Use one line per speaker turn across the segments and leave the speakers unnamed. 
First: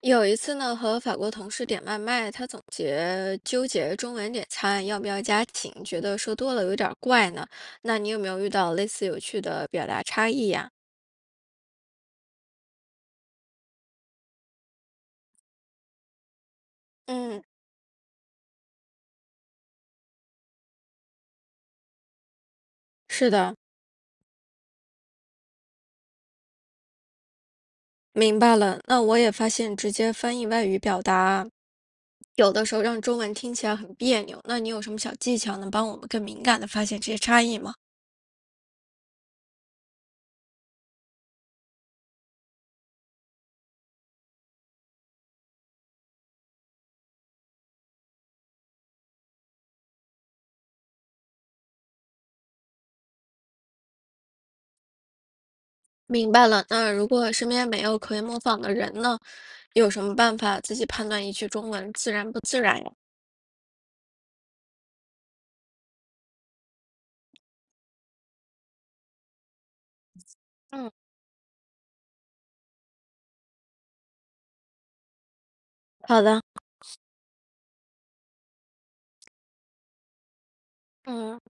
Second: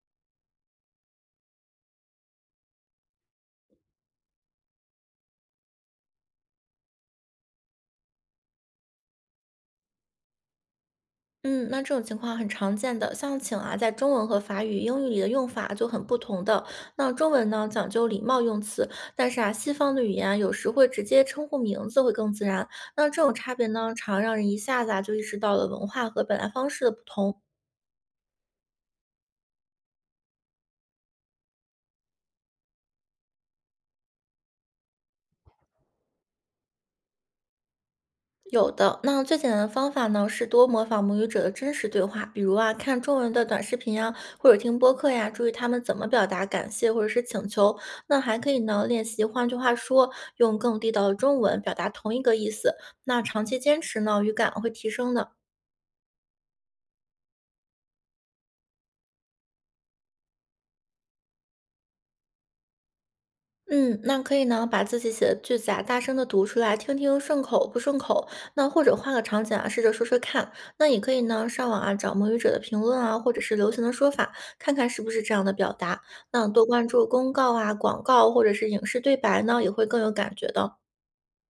有一次呢，和法国同事点外卖，他总结纠结中文点餐要不要加请，觉得说多了有点儿怪呢。那你有没有遇到类似有趣的表达差异呀？
嗯，那这种情况很常见的，像请啊，在中文和法语、英语里的用法就很不同的。那中
嗯，
文呢，讲究礼貌用词，但是啊，西方的语言啊有时会直接称呼名字会更自然。那这
是
种
的，
差别呢，常让人一下子啊就意识到了文化和表达方式的不同。
明白了。那我也发现直接翻译外语表达，有的时候让中文听起来很别扭。那你有什么小技巧能帮我们更敏感的发现这些差异吗？
有的，那最简单的方法呢，是多模仿母语者的真实对话，比如啊，看中文的短视频呀，或者听播客呀，注意他们怎么表达感谢或者是请求。那还可以呢，练习，换句话说，用更地道的中文表达同一个意思。那长期坚持呢，语感会提升的。
明白了。那如果身边没有可以模仿的人呢，有什么办法自己判断一句中文自然不自然呀？
嗯，那可以呢，把自己写的句子啊，大声的读出来，听听顺口不顺口。那或者换个场景啊，试着说说看。那
嗯，
也可以呢，上网啊找母语者的评论啊，或者是流行的说法，看看是不是这样的表达。
好的。
那多关注公告啊、广告或者是影视对白呢，也会更有感觉的。
嗯，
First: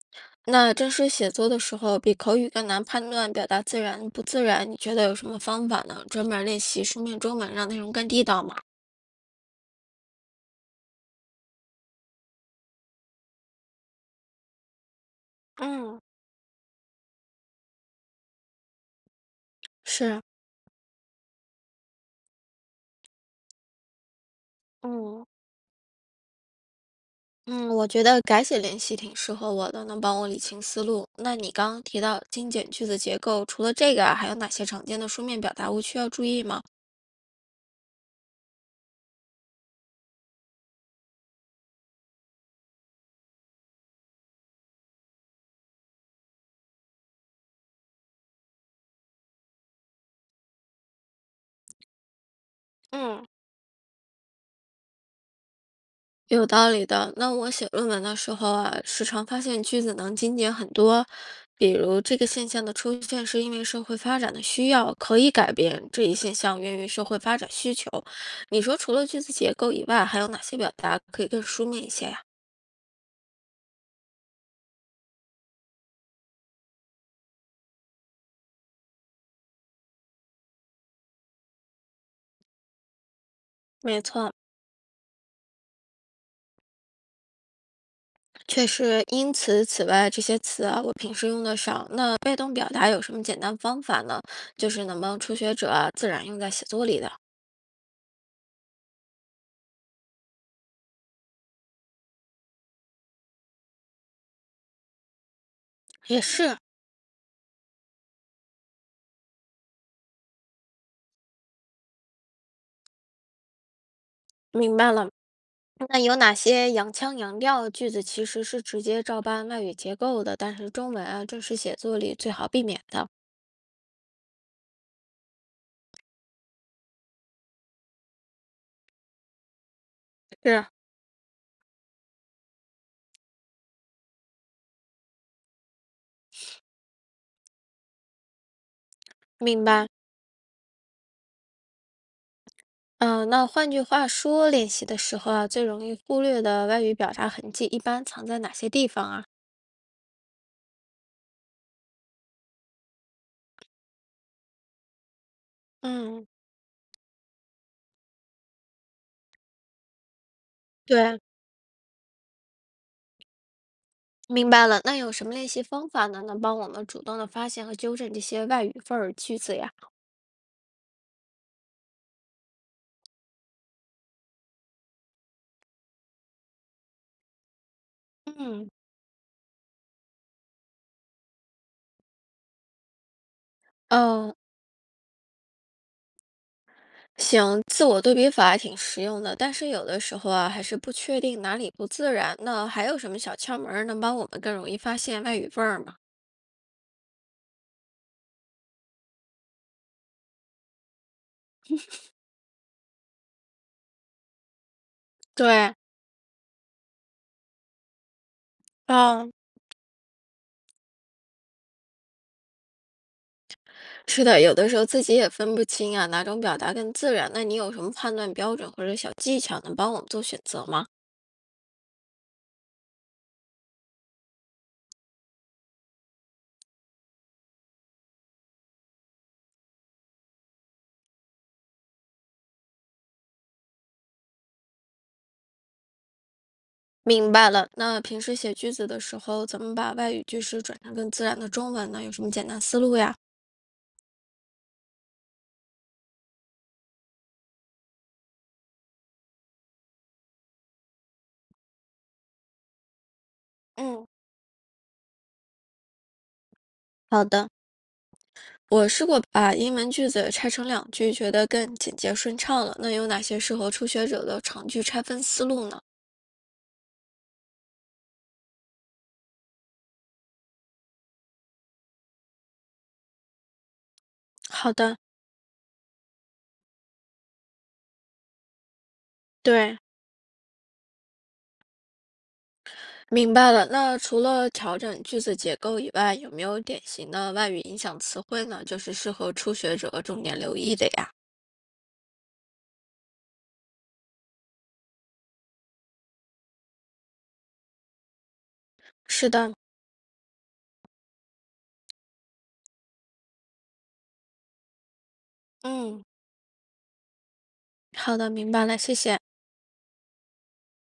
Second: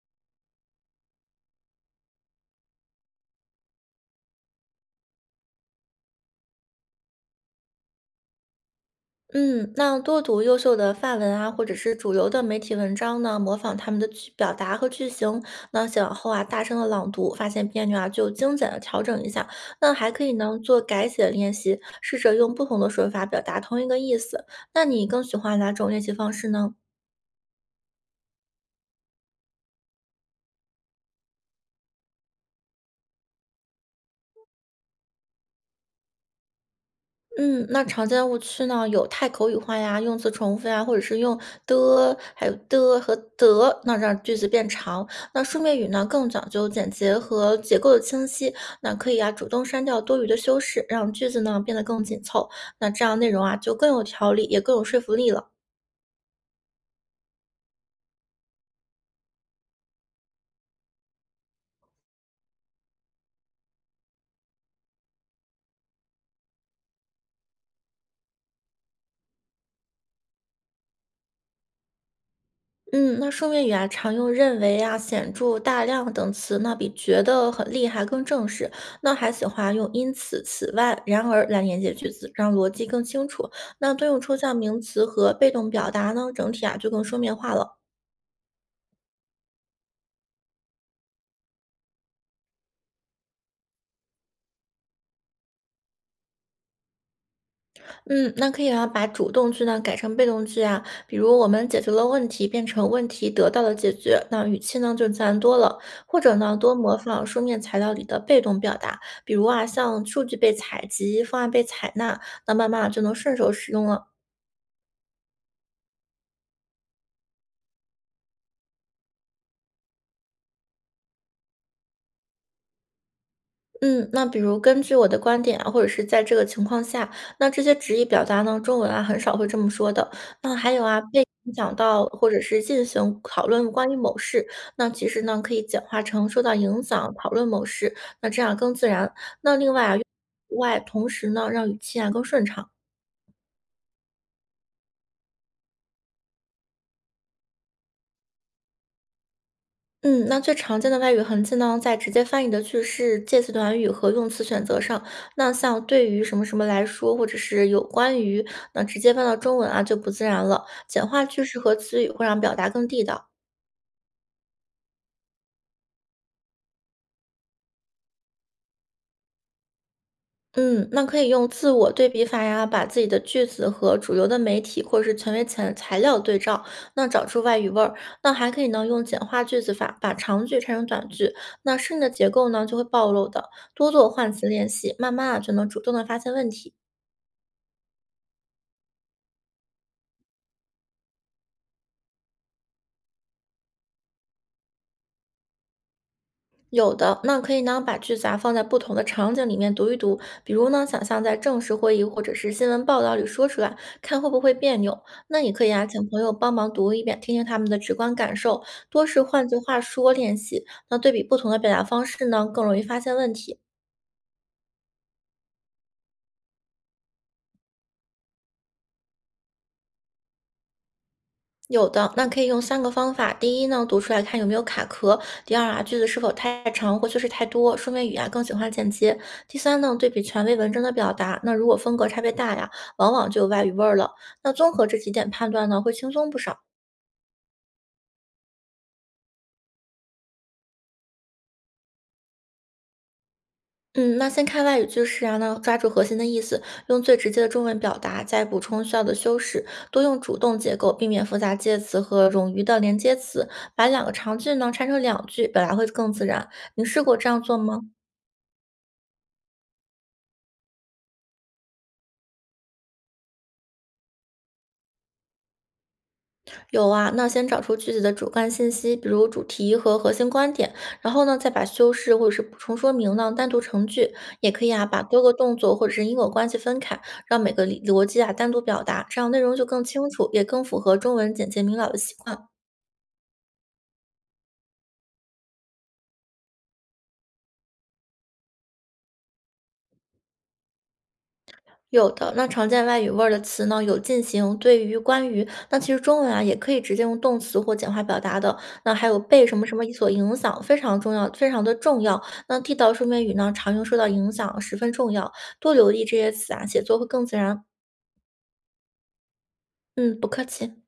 那正式写作的时候，比口语更难判断表达自然不自然，你觉得有什么方法呢？专门练习书面中文，让内容更地道吗？
嗯，那多读优秀的范文啊，或者是主流的媒体文章呢，模仿他们的句表达和句型，那
嗯
写完后啊，大声的朗读，发现别扭啊，就精简的调整一下。那还
是，
可以呢，做改写练习，试着用不同的说法表达同一个意思。那你更
嗯
喜欢哪种练习方式呢？
嗯，我觉得改写练习挺适合我的，能帮我理清思路。那你刚刚提到精简句子结构，除了这个啊还有哪些常见的书面表达误区要注意吗？
嗯，那常见的误区呢，有太口语化呀，用词重复呀，或者是用的，还有的和的，那让句子变长。那书面语呢，更讲究简洁和结构的清晰，那可以啊，主动删掉多余的修饰，让句子呢变得更紧凑。那这样
嗯。
内容啊，就更有条理，也更有说服力了。
有道理的。那我写论文的时候啊，时常发现句子能精简很多。比如这个现象的出现是因为社会发展的需要，可以改变这一现象源于社会发展需求。你说除了句子结构以外，还有哪些表达可以更书面一些呀？
嗯，那书面语啊，常用“认为”啊、“显著”、“大量”等词，那比“觉得”很厉害更正式。那还喜欢用“因此”、“此外”、“然而”来连接句子，让逻辑更清楚。那
没
多用
错，
抽象名词和被动表达呢，整体啊就更书面化了。
确实。因此、此外这些词啊，我平时用得少。那被动表达有什么简单方法呢？就是能帮初学者啊自然用在写作里的。
嗯，那可以啊，把主动句呢改成被动句啊，比如我们解决了问题，变成问题得到了解决，那语气呢就自然多了。或
也
者呢，
是，
多模仿书面材料里的被动表达，比如啊，像数据被采集、方案被采纳，那慢慢啊就能顺手使用了。
明白了。那有哪些洋腔洋调句子其实是直接照搬外语结构的，但是中文啊正式写作里最好避免的？
嗯，那比如根据我的观点啊，或者是在这个情况下，那这些直译表达呢，中文啊很少会这么说的。那
是，
还有啊，被影响到或者是进行讨论关于某事，那其实呢可以简化成受到影响讨论某事，那这样更自然。那
明
另外
白。
啊，用外同时呢让语气啊更顺畅。
嗯，那换句话说，练习的时候啊，最容易忽略的外语表达痕迹一般藏在哪些地方啊？
嗯，那最常见的外语痕迹呢，在直接翻译的句式、介词短语和用词选择上。那像对于
嗯，
什么什么来说，或者是有关于，那直接翻到中文啊，就不自然了。简
对，
化句式和词语会让表达更地道。
明白了。那有什么练习方法呢？能帮我们主动的发现和纠正这些外语份儿句子呀？
嗯，那可以用自我对比法呀，把自己的句子和主流的媒体或者是权威材料对照，那找出外语味儿。那还可以
嗯，
呢，用简化句子法，把长句拆成短句，那适应的结构呢就会暴露的。多做换
哦。
词练习，慢慢啊就能主动的发现问题。
行，自我对比法还挺实用的，但是有的时候啊，还是不确定哪里不自然。那还有什么小窍门儿能帮我们更容易发现外语味儿吗？
有的，那可以呢，把句子啊放在不同的场景里面读一读，比如呢，想象在正式会议或者是新闻报道里说出来，看会不会别扭。那也可以
对，
啊，请朋友帮忙读一遍，听听他们的直观感受，多是
嗯，
换句话说练习。那对比不同的表达方式呢，更容易发现问题。
是的，有的时候自己也分不清啊，哪种表达更自然。那你有什么判断标准或者小技巧能帮我们做选择吗？
有的，那可以用三个方法。第一呢，读出来看有没有卡壳；第二啊，句子是否太长或修饰太多，说明语言更喜欢简洁；第三呢，对比权威文章的表达。那如果风格差别大呀，往往就有外语味儿了。那综合这几点判断呢，会轻松不少。
明白了。那平时写句子的时候，怎么把外语句式转成更自然的中文呢？有什么简单思路呀？
嗯，那先看外语句式啊，那抓住核心的意思，用最直接的中文表达，再补充需要的修饰，多用主动结构，避免复杂介词和冗余的连接词，把两
嗯，
个长句呢拆成两句，表达会更自然。你试过
好
这样
的。
做吗？
我试过把英文句子拆成两句，觉得更简洁顺畅了。那有哪些适合初学者的长句拆分思路呢？
有啊，那先找出句子的主干信息，比如主题和核心观点，然后呢，再把修饰或者是补充说明呢单独成句，也可以
好
啊，
的，
把多个动作或者是因果关系分开，让每个理逻辑啊单独表达，这样内容就
对，
更清楚，也更符合中文简洁明了的习惯。
明白了。那除了调整句子结构以外，有没有典型的外语影响词汇呢？就是适合初学者重点留意的呀。
有的，那常见外语味儿的词呢，有进行、对于、关于。那其实中文啊，也可以直接用动词或简化表达的。那还有
是
被
的，
什么什么所影响，非常重要，非常的重要。那地道书面语呢，常用受到影响，十分重要。多留
嗯，
意这些词啊，写作会更自然。
好的，明白了，谢谢。
嗯，不客气。